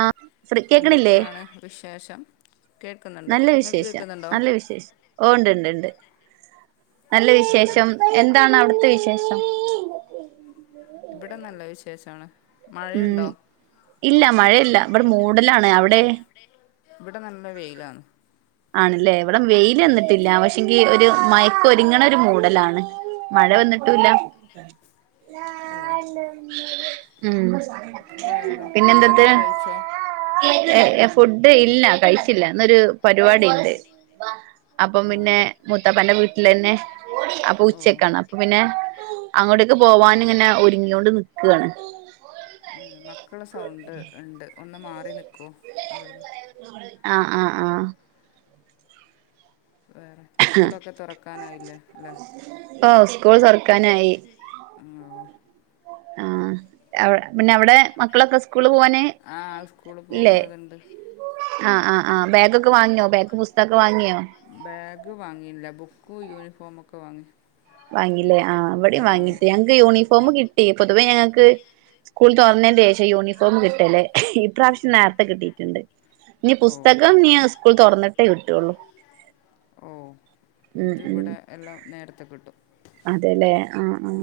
ആഹ് free കേക്കണില്ലേ എന്തൊക്ക്യാണ് വിശേഷം? കേൾക്കുന്നുണ്ട് നല്ല നിങ്ങൾക്ക് വിശേഷം കേൾക്കുന്നുണ്ടോ നല്ല വിശേഷം ഓഹ് ഇണ്ട്ണ്ട്ണ്ട്ണ്ട് നല്ല വേറെ വിശേഷം എന്താണ് അവ്ട്ത്തെ വിശേഷം? ഇബടെ നല്ല വിശേഷാണ് ഉം ഇല്ല മഴ ഇല്ല ഇവടെ മൂടലാണ് അവ്ടെ? ഇവടെ നല്ല വെയിലാണ് ആണ്ല്ലേ ഇവിടെ വെയില് വന്നിട്ടില്ല പക്ഷെങ്കി ഒരു മയക്കൊര്ങ്ങ്ണെ ഒരു മൂടലാണ് മഴ വന്നുട്ടൂല്ല ഓ ഉം വേറെ ഫുഡ്ഡൊക്കെ കഴിച്ചോ? എ എ ഫുഡ്ഡ് ഇല്ല കഴിച്ചില്ല ഇന്നൊരു പരുവാടിണ്ട് അപ്പം ഓ പിന്നെ മുത്താപ്പന്റെ വീട്ലെന്നെ അപ്പൊ ഓ ഉച്ചക്കാണ് അപ്പൊ പിന്നെ അങ്ങോട്ടേക്ക് പോവാന് ഇങ്ങനെ ഒര്ങ്ങ്യോണ്ട് നിക്കാണ് മക്കളെ സൗണ്ട് ഇണ്ട് ഒന്ന് മാറി നിക്കൊ അവിട്ന്ന്? ആഹ് ആഹ് ആഹ് വേറെ സ്കൂളൊക്കെ തൊറക്കാനായില്ലേ അല്ലേ? ഓ സ്കൂൾ ആഹ് സ്കൂള് തുറക്കാനായി തൊറക്കാനായി ആഹ് ആഹ് അവ് പിന്നവ്ടെ മക്കളൊക്കെ സ്കൂള് പോവാന് ആഹ് സ്കൂള് ഇല്ലേ പോകുന്നത്ണ്ട് ആഹ് ആഹ് ആഹ് ബാഗൊക്കെ വാങ്ങ്യോ ബാഗ് പുസ്തക്കെ വാങ്ങ്യോ? ബാഗ് വാങ്ങില്ല ബുക്കു യൂനിഫോമൊക്കെ വാങ്ങി വാങ്ങിലെ ആഹ് ഇവിടെയും ആ വാങ്ങീല്ല ഞങ്ങക്ക് യൂണിഫോം കിട്ടി പൊതുവേ ഞങ്ങക്ക് സ്കൂൾ തൊറന്നതിന്റെ ശേഷാ യൂണിഫോം കിട്ടല് ഇപ്രാവിശ്യം നേരത്തെ കിട്ടിയിട്ട്ണ്ട് ഇഞ് ഓ പുസ്തകം ഇഞ് സ്കൂൾ തൊറന്നിട്ടേ കിട്ടൊള്ളു ഉം ഇത് ഇവിടെ എല്ലാം നേരത്തെ കിട്ടും അതേല്ലേ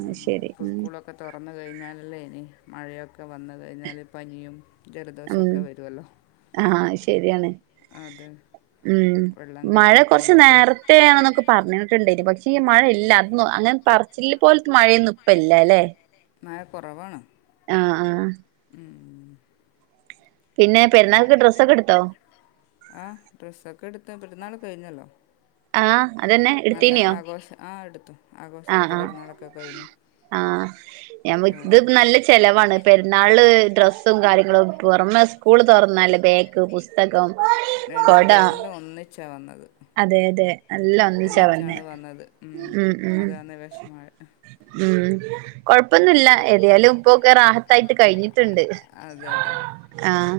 ആഹ് ഇപ്പൊ സ്കൂളൊ ക്കെ തൊറന്ന് കഴിഞ്ഞാലല്ലേ ഇനി മഴയൊക്കെ വന്ന് കഴിഞ്ഞാല് പനിയും ജലദോഷോക്കെ വരുവല്ലോ? ആഹ് അഹ് ശരിയാണ് ഉം വെള്ളം മഴ കൊറച്ച് കിട്ടിയിരിക്കുമ്പോഴൊക്കെ നേരത്തെ ആണെന്നൊ പറഞ്ഞിട്ട് ഇണ്ടേനു പക്ഷെ ഈ മഴയില്ല അതു അങ്ങനെ പറച്ചില് പോലത്തെ മഴയൊന്നും ഇപ്പൊ ഇല്ല ല്ലെ? മഴ കൊറവാണ് ആഹ് ആഹ് ഉം പിന്നെ പെരുന്നാൾക് ഡ്രസ്സൊക്കെ എടുത്തോ? ആഹ് ഡ്രസ്സൊക്കെ എടുത്ത് പെരുന്നാള് കഴിഞ്ഞല്ലോ? ആ അതന്നെ ആഹ് നല്ല എടുത്തീനിയോ ആഘോഷം ആഹ് എടുത്തു ആ ആഘോഷായിട്ട് ആ പെരുന്നാളൊക്കെ കഴിഞ്ഞു ആഹ് ഞമ് ആ, ഇത് നല്ല ചെലവാണ് പെരുന്നാള് ഡ്രസ്സും കാര്യങ്ങളും പൊറമെ സ്കൂള് തൊറന്നാല് ബാഗ് പുസ് സ്തകം കൊട രണ്ടും എല്ലാം ഒന്നിച്ചാണ് വന്നത് അതെ അതെ എല്ലാം ഒന്നിച്ചാ വന്നെ ഒന്നിച്ചാണ് വന്നത് ഉം ഉം അതാണ് വിഷമമായ ഉം കൊഴപ്പൊന്നുല്ല ഏതായാലും ഇപ്പൊക്കെ റാഹത്തായിട്ട് കഴിഞ്ഞി ട്ട്ണ്ട് അതെ അതെ ആഹ്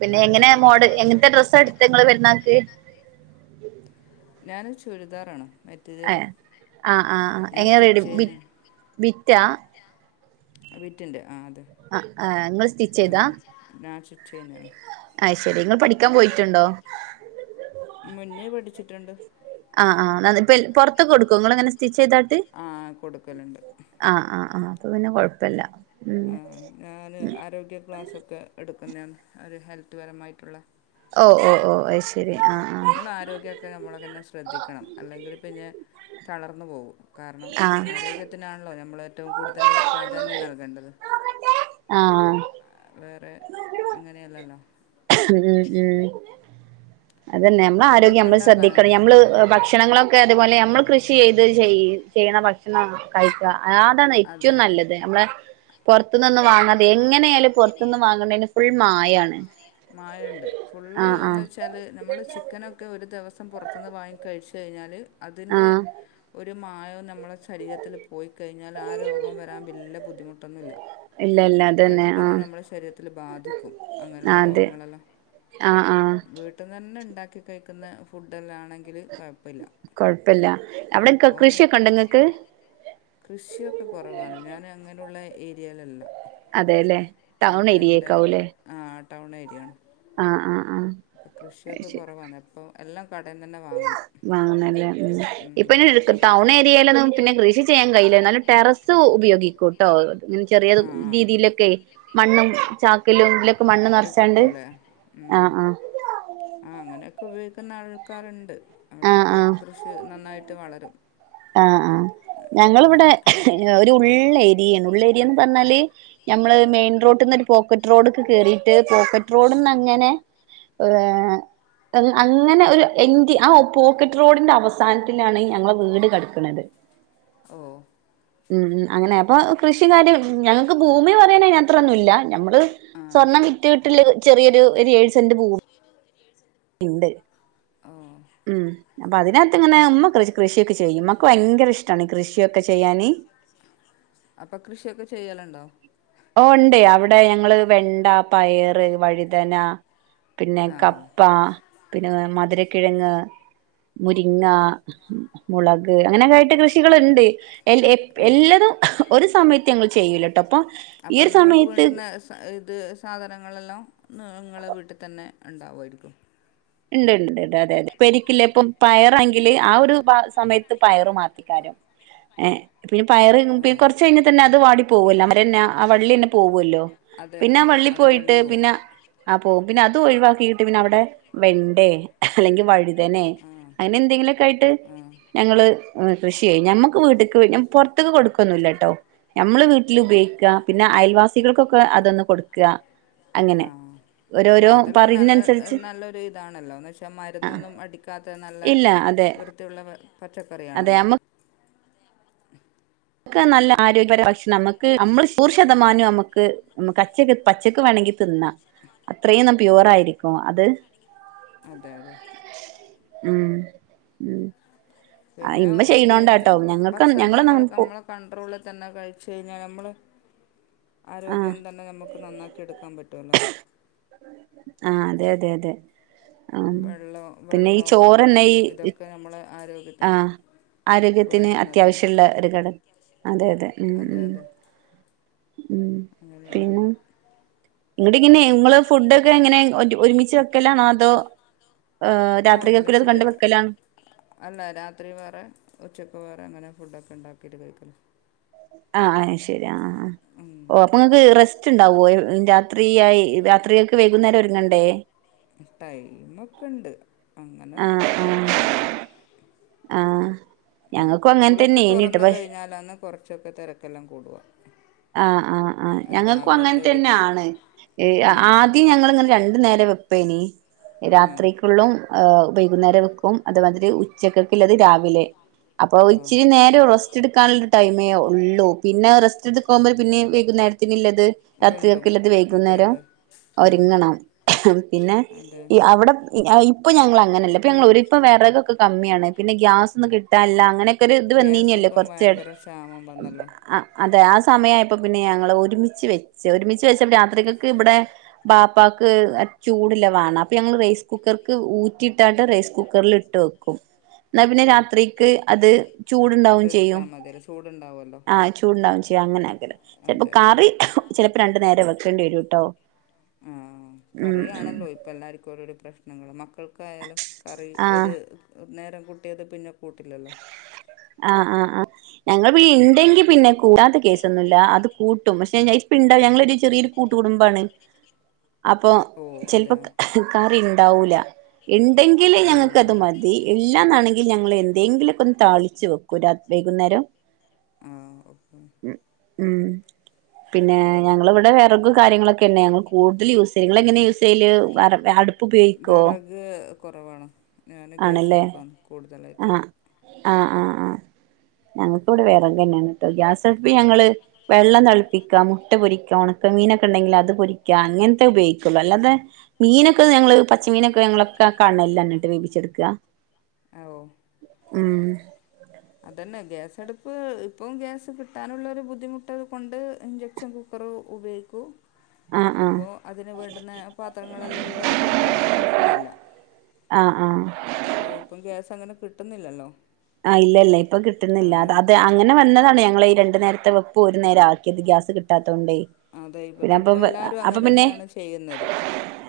പിന്നെ എങ്ങനെ മോഡ നല്ലതിലാണ് എങ്ങനത്തെ ഡ്രസ്സാ എടു [unintelligible] നിങ്ങൾ പെരുന്നാൾക് ഞാൻ ചുരിദാറാണ് തില് ഏഹ് ആഹ് ആഹ് ഞാൻ എങ്ങനെ റെഡി സ്റ്റിച്ച് ബി ചയ്തിന് ബിറ്റാ [inaudible] വീറ്റിന്റെ ആഹ് അതെ ആഹ് ആഹ് ഇങ്ങള് സ്റ്റിച്ച് ചെയ്താ അഹ് ഞാൻ [inaudible] സ്റ്റിച്ച്ചയ്താ അയ് ശരി നിങ്ങൾ പഠിക്കാൻ പോയിട്ടുണ്ടോ മുന്നേ പഠിച്ചിട്ടുണ്ട് ആഹ് ആഹ് അതെ പുറത്തൊക്കെ കൊടുക്കും നിങൾ എങ്ങനെ സ്റ്റിച്ച് ചെയ്താട്ട് ആ കൊടുക്കലുണ്ട് ആഹ് ആഹ് അപ്പൊ പിന്നെ കുഴപ്പില ഞാന് ആരോഗ്യ ക്ലാസ്സൊക്കെ എടുക്കുന്നണ് ഒരു ഹെൽത്ത്പരമായിട്ടുളെ ഓഹ് ഓഹ് ഓഹ് അയു ശരി അഹ് അഹ് ആരോഗ്യ ഒക്കെ നമ്മള തന്നെ ശ്രദ്ധിക്കണം അല്ലെങ്കിൽ പിന്നെ തളർന്നു പോകും കാരണം ആഹ് ആഹ് ആരോഗ്യത്തിനാണല്ലോ നമ്മൾ ഏറ്റവും കൂടുതൽ പ്രാധാന്യം നൽകേണ്ടത് നോക്കട്ടെ അഹ് വേറെ അങ്ങനെയല്ലല്ലോ ഉം ഉം അതന്നെ നമ്മള് ആരോഗ്യം ഫുഡൊക്കെ നമ്മള് ശ്രദ്ധിക്കണം ഉണ്ടാക്കാനാണ് നമ്മള് ഭക്ഷ ക്ഷണങ്ങളൊക്കെ അതുപോലെ നമ്മൾ കൃഷി ചെയ്ത് ചെയ ചെയ്യണ ഭക്ഷണം കഴിക്ക അ അതാണ് ഏറ്റവും അതെ നല്ലത് നമ്മളെ പുറത്തു നിന്ന് വാങ്ങാതെ എങ്ങനെയാലും പുറത്തു നിന്ന് വാങ്ങനെനു ഫുൾ മാ മായുണ്ട് ഫുള്ള് ആഹ് എന്നു ആഹ് വെ ച്ചാൽ നമ്മൾ ചിക്കൻകെ ഒരു ദിവസം പുറത്തു നിന്ന് വാങ്ങി കഴിച്ചു കഴിഞ്ഞാൽ അതിന്റെ ആഹ് ഒരു മായം നമ്മളുടെ ശരീരത്തില് പോയിക്കഴിഞ്ഞാല് ആ രോഗം വരാൻ വലിയ ബുദ്ധിമുട്ടൊന്നില്ല ഇല്ല ഇല്ല അതന്നെ പെട്ടെന്ന് ആഹ് നമ്മുടെ ശരീരത്തിൽ ബാധിക്കും അങ്ങനെയുള്ള ആഹ് അതെ രോഗങ്ങളെല്ലാം ആഹ് ആഹ് വീ ട്ടിനെന്നെ ഉണ്ടാക്കി കഴിക്കുന്ന ഫുഡലോ ആണെങ്കിൽ കുഴപ്പില്ല കുഴപ്പില്ല അവിടെ കൃഷിയൊക്കെ ഉണ്ടോ നിങ്ങൾക്ക് കൃഷിയൊക്കെ കുറവാണ് ഞാൻ അങ്ങനെയുള്ള ഏരിയലല്ല അതെല്ലേ ടൗൺ അപ്പൊ എന്റെ ഏരിയേക്കാവൂല്ലേ അഹ് ടൗൺ ഏരിയ ആണ് ആഹ് ആഹ് ആഹ് അപ്പം കൃഷിയൊക്കെ അയ്ശെരി കുറവാണ് അപ്പം എല്ലാം കടയിൽ നിന്ന് തന്നെ വാങ്ങണം വാങ്ങാണം ല്ലേ ഉം ഇപ്പൊഞാൻ അപ്പം ടൗൺ അവിടെ ഏരിയയിലാണ് പിന്നെ കൃഷി ചെയ്യാൻ കയ്യില്ലെന്നാലും ടെറസ് ഉപയോഗിക്കൂട്ടോ [unintelligible] ചെറിയ ആ രീതിയിലൊക്കെയേ മണ്ണും ചാക്കിലും ഇതിലൊക്കെ മണ്ണ് നെറച്ചാണ്ട് ഇട്ടിട്ടല്ലേ ഉം അഹ് അങ്ങനെയൊക്കുപയോഗിക്കുന്ന ആൾക്കാര്ണ്ട് ആഹ് അവിടെയൊക്കെ ആഹ് കൃഷി നന്നായിട്ട് വളരും ആഹ് ആഹ് ഞങ്ങളിവിടെ അങ്ങനെയൊക്കെ ഒരു ഉള്ളേര്യയാണ് ഉള്ളേര്യാന്ന് പറഞ്ഞാല് നമ്മള് മെയിൻ റോട്ട്ന്നൊരു പോക്കറ്റ് റോഡ്ക്ക് കേറിയിട്ട് പോക്കറ്റ് റോഡ്ന്നങ്ങനെ ഏഹ് അങ്ങനെ ഒരു എന്റ് ആ [unintelligible] പോക്കറ്റ് റോഡിന്റെ അവസാനത്തിലാണ് ഞങ്ങള വീട് കെടക്ക്ണത് ഓഹ് ഉം ഉം അങ്ങനെ അപ്പൊ കൃഷിം കാര്യം ഞങ്ങക്ക് ഭൂമി പറയാനയിനത്രൊന്നില്ല നമ്മള് ആ സ്വർണ്ണം വിറ്റ്ട്ടല് ചെറിയൊരു ഒരു ഏഴ് സെന്റ് ഭൂമി [inaudible] ഇണ്ട് ഓ ഉം അപ്പൊ അതിനകത്ത്ങ്ങനെ ഞമ്മ കൃഷി കൃഷിയൊക്കെ ചെയ്യും ഞമ്മക്ക് ഭയങ്കരിഷ്ടാണ് കൃഷിയൊക്കെ ചെയ്യാന് അപ്പൊ കൃഷിയൊക്കെ ചെയ്യലുണ്ടോ ഓഹ് ഇണ്ട് അവിടെ ഞങ്ങള് വെണ്ട പയറ് വഴ്തന പിന്നെ ആ കപ്പ പിന്നെ മധുരക്കിഴങ്ങ് മുരിങ്ങ, മുളക് അങ്ങനെയൊക്കായിട്ട് കൃഷികളുണ്ട്. എന്റെ എപ് ആ എല്ലതും ഒരു സമയത്ത് ഞങ്ങൾ ചെയ്യൂലട്ടോ ഇപ്പൊ അപ്പൊ നിങ്ങക്ക് വേണ്ടുന്ന ഇത് സാധനങ്ങളെല്ലാം നിങ്ങളെ വീട്ട്ത്തന്നെ ഇണ്ടാവുആയിരിക്കും ഇണ്ട്ണ്ട്ണ്ട് അതെയതെ ഉപ്പേരിക്ക് ഉള്ള ഇപ്പം പയറാണെങ്കില് ആ ഒരു സമയ ത്ത് പയറ് മാത്തിക്കാരും പിന്നെ പയറ്ണ്ട് ആ കൊറച്ച് കഴിഞ്ഞാതന്നെ അത് വാടി പോവല്ലോ, ആ മരന്നെ ആ വള്ളിയെന്നെ പോവല്ലോ? അതെ പിന്നാ വള്ളി അതെ പോയിട്ട് പോവും പിന്നെ ആഹ് പോകും, പിന്നെ അത് ഒഴിവാക്കിയിട്ട് പിന്നവിടെ വെണ്ടേ അല്ലെങ്കില് വഴുതനെ ആ അങ്ങനെ എന്തെങ്കിലൊക്കായിട്ട് ആ ഞങ്ങള് കൃഷി ചെയ്യും. ഞമ്മക്ക് വീട്ടക്ക് പൊറത്ത്ക്ക് കൊട് ക്കൊന്നില്ലാട്ടോ നമ്മള് വീട്ടില് ഉപയോഗിക്ക പിന്നെ അയൽവാസികൾക്കൊക്കെ അത്ന്ന് കൊട്ക്ക അങ്ങനെ ആഹ് അല്ല ഓരോരോ അതെല്ലാം നല്ല പറിയുന്നതിനനുസരിച്ച് നല്ലൊരു ഇതാണല്ലോ എന്ന് വച്ചാൽ മരുന്നൊന്നും അടിക്കാത്ത നല്ല ഇല്ല അതെ വൃത്തിയുള്ള അതെ പച്ചക്കറിയണല്ലോ? നമ്മക്ക് നമുക്ക് നല്ല ആരോഗ്യപരമായ ഭക്ഷണം ന. മുക്ക് നമ്മള് നൂറ് ശതമാനം നമുക്ക് നമക് അചേക്ക് പച്ചക്ക് വേണെങ്കി തിന്ന അത്രയും പ്യൂവറായിരിക്കും അത് അതെ അതെ മം പിന്നെ പി ഞങ്ങൾക്ക് ഭക്ഷണം ഞങ്ങളൊന്നും നമ്മള് അങ്ങനെ പോ നമ്മള് കൺട്രോളിൽ തന്നെ കഴിച്ച് കഴിഞ്ഞാൽ, നമ്മള് ആഹ് ആരോഗ്യം തന്നെ നമ്മ്ക്ക് നന്നാക്കി എടുക്കാൻ പറ്റുമല്ലോ ആഹ് അതെയതെയതെ ആഹ് വെള്ളം പിന്നെ ഈ വെള്ളം ചോറെന്നെ ഉറക്ക് ഈ ഇതൊക്കെ നമ്മളെ ആരോഗ്യത്തിന് ആഹ് ആരോഗ്യത്തിന് വേണ്ടുന്നതാണ് അത്യാവശ്യള്ള ഒരു ഘടകം അതെയതെ മം അതെ മം അതെ മം അങ്ങനെയാണ് വരാ ഇത്ങ്ങനെ ഇങ്ങള് ഫുഡൊക്കെ എങ്ങനെ ഒരുമിച്ച് വെക്കലാണോ അതോ ഏഹ് ആ രാത്രികക്ക് ഒരുമിച്ചിട്ട് ഇല്ലത്കണ്ട് വെക്കലാ അല്ല രാത്രി വേറെ ഉച്ചക്ക് വേറെ അങ്ങനെ ഫുഡെക്കെ ഇണ്ടാക്കിട്ട് കഴിക്കല് ആഹ് അത് ശെരി ആഹ് ആ ആ ഉം ഓ അപ്പോ ഇങ്ങക്ക് റെസ്റ്റ്ണ്ടാവോ രാത്രിയായി രാത്രിയെക്ക് വൈകുന്നേരം ഒരുങ്ങണ്ടേ ടൈമൊക്കെ ഉണ്ട് അങ്ങനെ ആഹ് ആഹ് കൊഴപ്പൊന്നുല്ല ആഹ് ഇനി ഇപ്പോ ഞങ്ങക്കും അങ്ങൻ സ്കൂളൊക്കെ തന്നേനിട്ടോ തുറന്നു കഴിഞ്ഞാൽ പ കയിഞ്ഞാലാണ് കുറച്ചൊക്കെ തിരക്കെല്ലാം കൂടുക ആഹ് ആഹ് ആഹ് ആ, ഞങ്ങൾക്കും രാവിലത്തെ അങ്ങനെ ഒരു തിരക്ക് തന്നെയാണ് ഈ ആ ആദ്യം ഞങ്ങളിങ്ങനെ രണ്ടു നേരം വെപ്പേനി ആ രാത്രിക്കുള്ളും വൈകുന്നേരം വെക്കും അതുമാതിരി ഉ ഉച്ചക്കക് ഉള്ളത് രാവിലെ. അപ്പൊ ആ ഇച്ചിരി നേരെ റസ്റ്റ് എടുക്കാനുള്ളരു ടൈമേ ഉള്ളൂ. പിന്നെ റസ്റ്റ് ഇടക്കു പോകുമ്പോൾ പിന്നെ വൈകുന്നേരത്തിന് ഉള്ളത് വീണ്ടും രാത്രികക്ക് ഉള്ളത് അതെ വൈകുന്നേരം അതെ ആ ഒരുങ്ങണം പിന്നെ അതെ ഈ അവിടെ ഇപ്പൊ ഞങ്ങൾ അങ്ങനെയല്ല ഇപ്പൊ ഞങ്ങൾ അങ്ങനെഅല്ല ഇപ്പോ ഞങ്ങൾ ഒര് ഇപ്പൊ വെറകൊക്കെ കമ്മിയാണ് പിന്നെ ഗ്യാസൊന്നും കിട്ടാനില്ല അങ്ങനെ ഒര്‌ ഇത് ഗ്യാസ് വന്നീനല്ലേ ഇപ്പം കൊറച്ച് ഭയങ്കര ക്ഷാമം വന്നല്ലോ അതെ സമയമായപ്പോ പിന്നെ ഞങ്ങള് ഒരുമിച്ച് വെച്ച് ഒരുമിച്ച് വെച്ച രാ രാത്രികക്ക് ഇബടെ ബാപ്പാക്ക് ചൂട് ഉള്ളത് വേണം അപ്പൊ ഞങ്ങള് റൈസ് കുക്കർ ക്ക് ഊറ്റി ഇട്ടാണ്ട് റൈസ് കുക്കറിൽ ഇട്ട് വെക്കും. എന്നാൽ ഓ പിന്നെ രാത്രിക്ക് അത് ചൂടുണ്ടാവും ചെയ്യും അതെടുത്താൽ മതിയല്ലോ ചൂടുണ്ടാവുമല്ലോ ആ ചൂട്ണ്ടാവും ചെയ്യും അങ്ങനെ ആക്കൽ ചെലപ്പോ അതെ അതെ കറി ചിലപ്പോ രണ്ടു നേരം വെക്കേണ്ടി വരുട്ടോ ആ കറിയാണല്ലോ അപ്പോ എല്ലാർക്കും ഒരോരോ പ്രശ്നങ്ങളും മക്കൾക്കായാലും കറി ആ ഒരു നേരം കുട്ടിയത് പിന്നെ കൂട്ടില്ലല്ലോ ആഹ് ആ ആ ഞങ്ങൾ പി ഇണ്ടെങ്കി പിന്നെ കൂട്ടാത്ത കേസൊന്നുയില്ല അത് കൂട്ടും പക്ഷെ ഇപ്പോ ഇണ്ടോ ഞങ്ങള്ളൊരു ചെറിയൊരു കൂട്ടുകുടുംബമാണ് അപ്പൊ ഓ അതെ ചിലപ്പ അപ്പൊ കറി ഉണ്ടാവൂല കറി ഉണ്ടാവൂല. ഇണ്ടെങ്കിൽ ഓ ആ ഞങ്ങൾക്കത് ഉണ്ടെങ്കിൽ മതി ഞങ്ങൾക്ക് ഇല്ലാന്നാണെങ്കിൽ ഞ ങ്ങൾ എന്നാന്നാണെങ്കിൽ എതെങ്കിലൊക്കെ ഒന്ന് താളിച്ച് വെക്കും രാ താളിച്ച് വെക്കും. വൈകുന്നേരം അന്നേരം ആ ഓക്കെ ഉ ഉം പിന്നെ ഞങ്ങള് ഇവടെ വിറക് കാര്യങ്ങളൊക്കെ തന്നെ ഞങ്ങൾ കൂടുതൽ യൂസ് ചെയ്യൽ ഇങ്ങൾ എങ്ങനെ യൂസ് ചെയ്യല് അടു പ്പ് ഉപയോഗിക്കോ ക്ക് കുറവാണ് ഞാൻ ഗ്യാസ് അടുപ്പാന്ന് ആ ആ ആ ആഹ് ഞങ്ങക്ക് ഇവടെ വിറക്ന്നെയാണ് ട്ടോ ഗ്യാസ് ഗ്യാസ് അടുപ്പ് ഞങ്ങള് വെള്ളം തിളിപ്പിക്കാം മുട്ട പൊരിക്കാം ഉണക്ക മീനൊക്കെ ഇണ്ടെങ്കിൽ അത് പൊരിക്കാം അങ്ങനത്തെ ഉപയോഗിക്കുള്ളു അല്ലാതെ മീനൊക്കെ ഞങ്ങള് പച്ചമീനൊക്കെ ഞങ്ങളൊക്കെ കണൽലെന്നെ ആണ് ഇട്ട് വേവിച്ചെടുക്ക ആഓ ഉം അതന്നെ ഗ്യാസ അടുപ്പ് ഇപ്പം ഗ്യാസ് കിട്ടാനുള്ള ഒരു ബുദ്ധിമുട്ട് കൊണ്ട് ഇഞ്ചക്ഷൻ കു കുക്കറും ഉപയോഗിക്കും ആഹ് ആഹ് അപ്പോൾ അതിന് വേണ്ടുന്ന പാത്രങ്ങളെല്ലാം ഉള്ളത് കൊണ്ട് പ്രശ്നം ഇല്ല ആഹ് ആഹ് അപ്പോ ഇപ്പം ഗ്യാസ് അങ്ങനെ കിട്ടുന്നില്ലല്ലോ ആ ഇല്ല ഇല്ല ഇപ്പൊ കിട്ടുന്നില്ല അ ആഹ് അത് അങ്ങനെ വന്നതാണ് ഞങ്ങളെ ഈ രണ്ടു നേരത്തെ വെ ഇപ്പോൾ ഒരു നേരം ആക്കിയത് ഗ്യാസ് കിട്ടാത്തതോണ്ട് അതെ ഇപ്പത് ഇപ്പ എല്ലാരും അങ്ങനെ തന്നെയാണ് ചെയ്യുന്നത്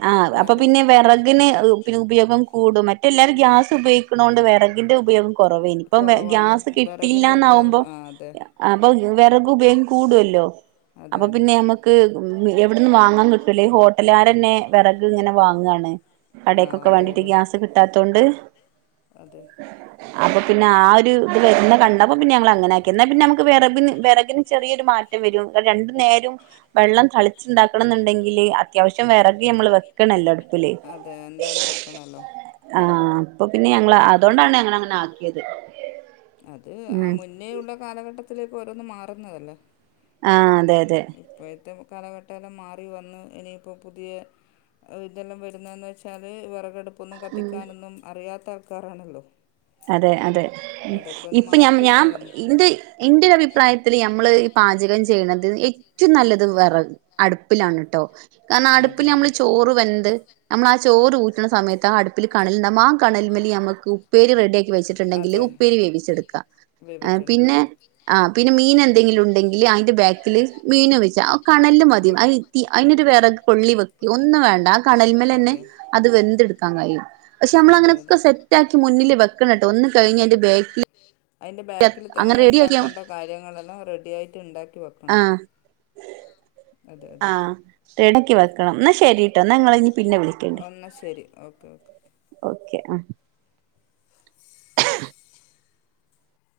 ആഹ് അപ്പൊ എല്ലാരും പിന്നെ വിറകിന് പിന്നെ ഉപയോഗം കൂടും മറ്റെല്ലരും ഗ്യാസ് ഉപയോഗിക്കുന്നതോണ്ട് വിറകിന്റെ ഉപയോഗം കുറവേനി ഇപ്പം കുറവാണ് ഗ്യാസ് വിറകിൻ്റെ കിട്ടിയില്ലന്നാവുമ്പോ ഉപയോഗം ആ അതെ അപ്പൊ വിറക്ക് ഉപയോഗം കൂടുല്ലോ അതെ അപ്പൊ അതെ പിന്നെ നമ്മുക്ക് എവിടന്നും വാങ്ങാൻ കിട്ടൂലേ ഹോട്ടലുകാരന്നെ വിറക് ഇങ്ങനെ വാങ്ങാണ് ആ കടെക്കൊക്കെ അതെ വേണ്ടിട്ട് അതെ ഗ്യാസ് കിട്ടാത്തൊണ്ട് അതെ അപ്പൊ പിന്നെ ആ ഒരു ഇത് വരുന്ന കണ്ടപ്പോ പിന്നെ ഞങ്ങൾ അങ്ങനെയാക്കി ന്നാ പിന്നെ നമുക്ക് വിറകിന് വിറകിന് ചെറിയൊരു മാ റ്റ വരും രണ്ടു നേരം വെള്ളം തളിച്ചുണ്ടാക്കണം എന്നുണ്ടെങ്കില് അത്യാവശ്യം വിറകി നമ്മള് വെക്കണല്ലോ അടുപ്പില് അതെ എന്തായാലും വെക്കണമല്ലോ ആഹ് അപ്പൊ പിന്നെ ഞങ്ങൾ അതുകൊണ്ടാണ് ഞങ്ങൾ അങ്ങനെ ആക്കിയത് അത് ആ ഉം മുന്നേള്ള കാലഘട്ടത്തിലേക്ക് ഓരോന്ന് മാറുന്നതല്ലേ ആ അതെ അതെ ഇപ്പോഴത്തെ കാലഘട്ടല്ലാം മാറി വന്ന് ഇനിയിപ്പോൾ പുതിയ ഇതെല്ലാം വരുന്നന്ന് വെച്ചാല് വിറകടുപ്പൊന്നും കത്തിക്കാനൊന്നും അറിയാത്ത ആൾക്കാാരാണല്ലോ അതെ അതെ ഇപ്പ ഞാ മാറി ഞാം തിരിഞ്ഞ് വന്നു ഇന്റെ ഇന്റോര് അഭിപ്രായത്തില് നമ്മള് ഈ പാചകം ചെയ്യ്ണത് ഏറ്റവും നല്ലത് വെറ അടുപ്പിലാണ് ട്ടോ കാരണം അടുപ്പില് അതെ നമ്മള് അതെ ചോറ് വെന്ത് നമ്മള് ആ ചോറ് ഊറ്റ്ണ സമയത്ത് ആ അട്പ്പില് കണല്ണ്ടാവുമ്പോ ആ കണല്മ്മല് നമ്മക്ക് ഉപ്പേരി റെ ക്കി വെച്ച്ട്ട്ണ്ടെങ്കിൽ അതെ ഉപ്പേരി വേവിച്ചെട്ക്ക വേവിച്ചെടുക്കുക പിന്നെ ആഹ് പിന്നെ മീനെന്തെങ്കിലും ഉണ്ടെങ്കില് അയിന്റെ ബേക്കില് മീന് വെച്ചാ കണലില് മതി വെക്ക അത് തീ അയിനൊരു വെറക് കൊള്ളി വെക്കെ ഒന്നും വേണ്ട ആ കണല്മ്മലെന്നെ അതെ അത് വെന്ത്‌ട്ക്കാൻ കഴിയും പക്ഷെ നമ്മള് അതെ അങ്ങനൊക്കെ അതെ സെറ്റാക്കി മുന്നില് വെക്കണട്ടോ ഒന്ന് കഴിഞ്ഞ് അയിന്റെ ബേക്കി അയിന്റെ ബേക്കില് തന്നെ ഇണ്ടാക്കണ്ട കാര്യങ്ങളെല്ലാം റെഡിയായിട്ട് ഇണ്ടാക്കി വെ ആഹ് അതെ അതെ ആഹ് റെഡിയാക്കി വെക്കണം ഇന്നാ ശെരിട്ടോ ഇന്നാ ഇങ്ങള് ഇഞ്ഞ് പിന്നെ വിളി എന്നാ ശെരി ഓക്കെ ഓക്കെ ഓക്കെ ആഹ്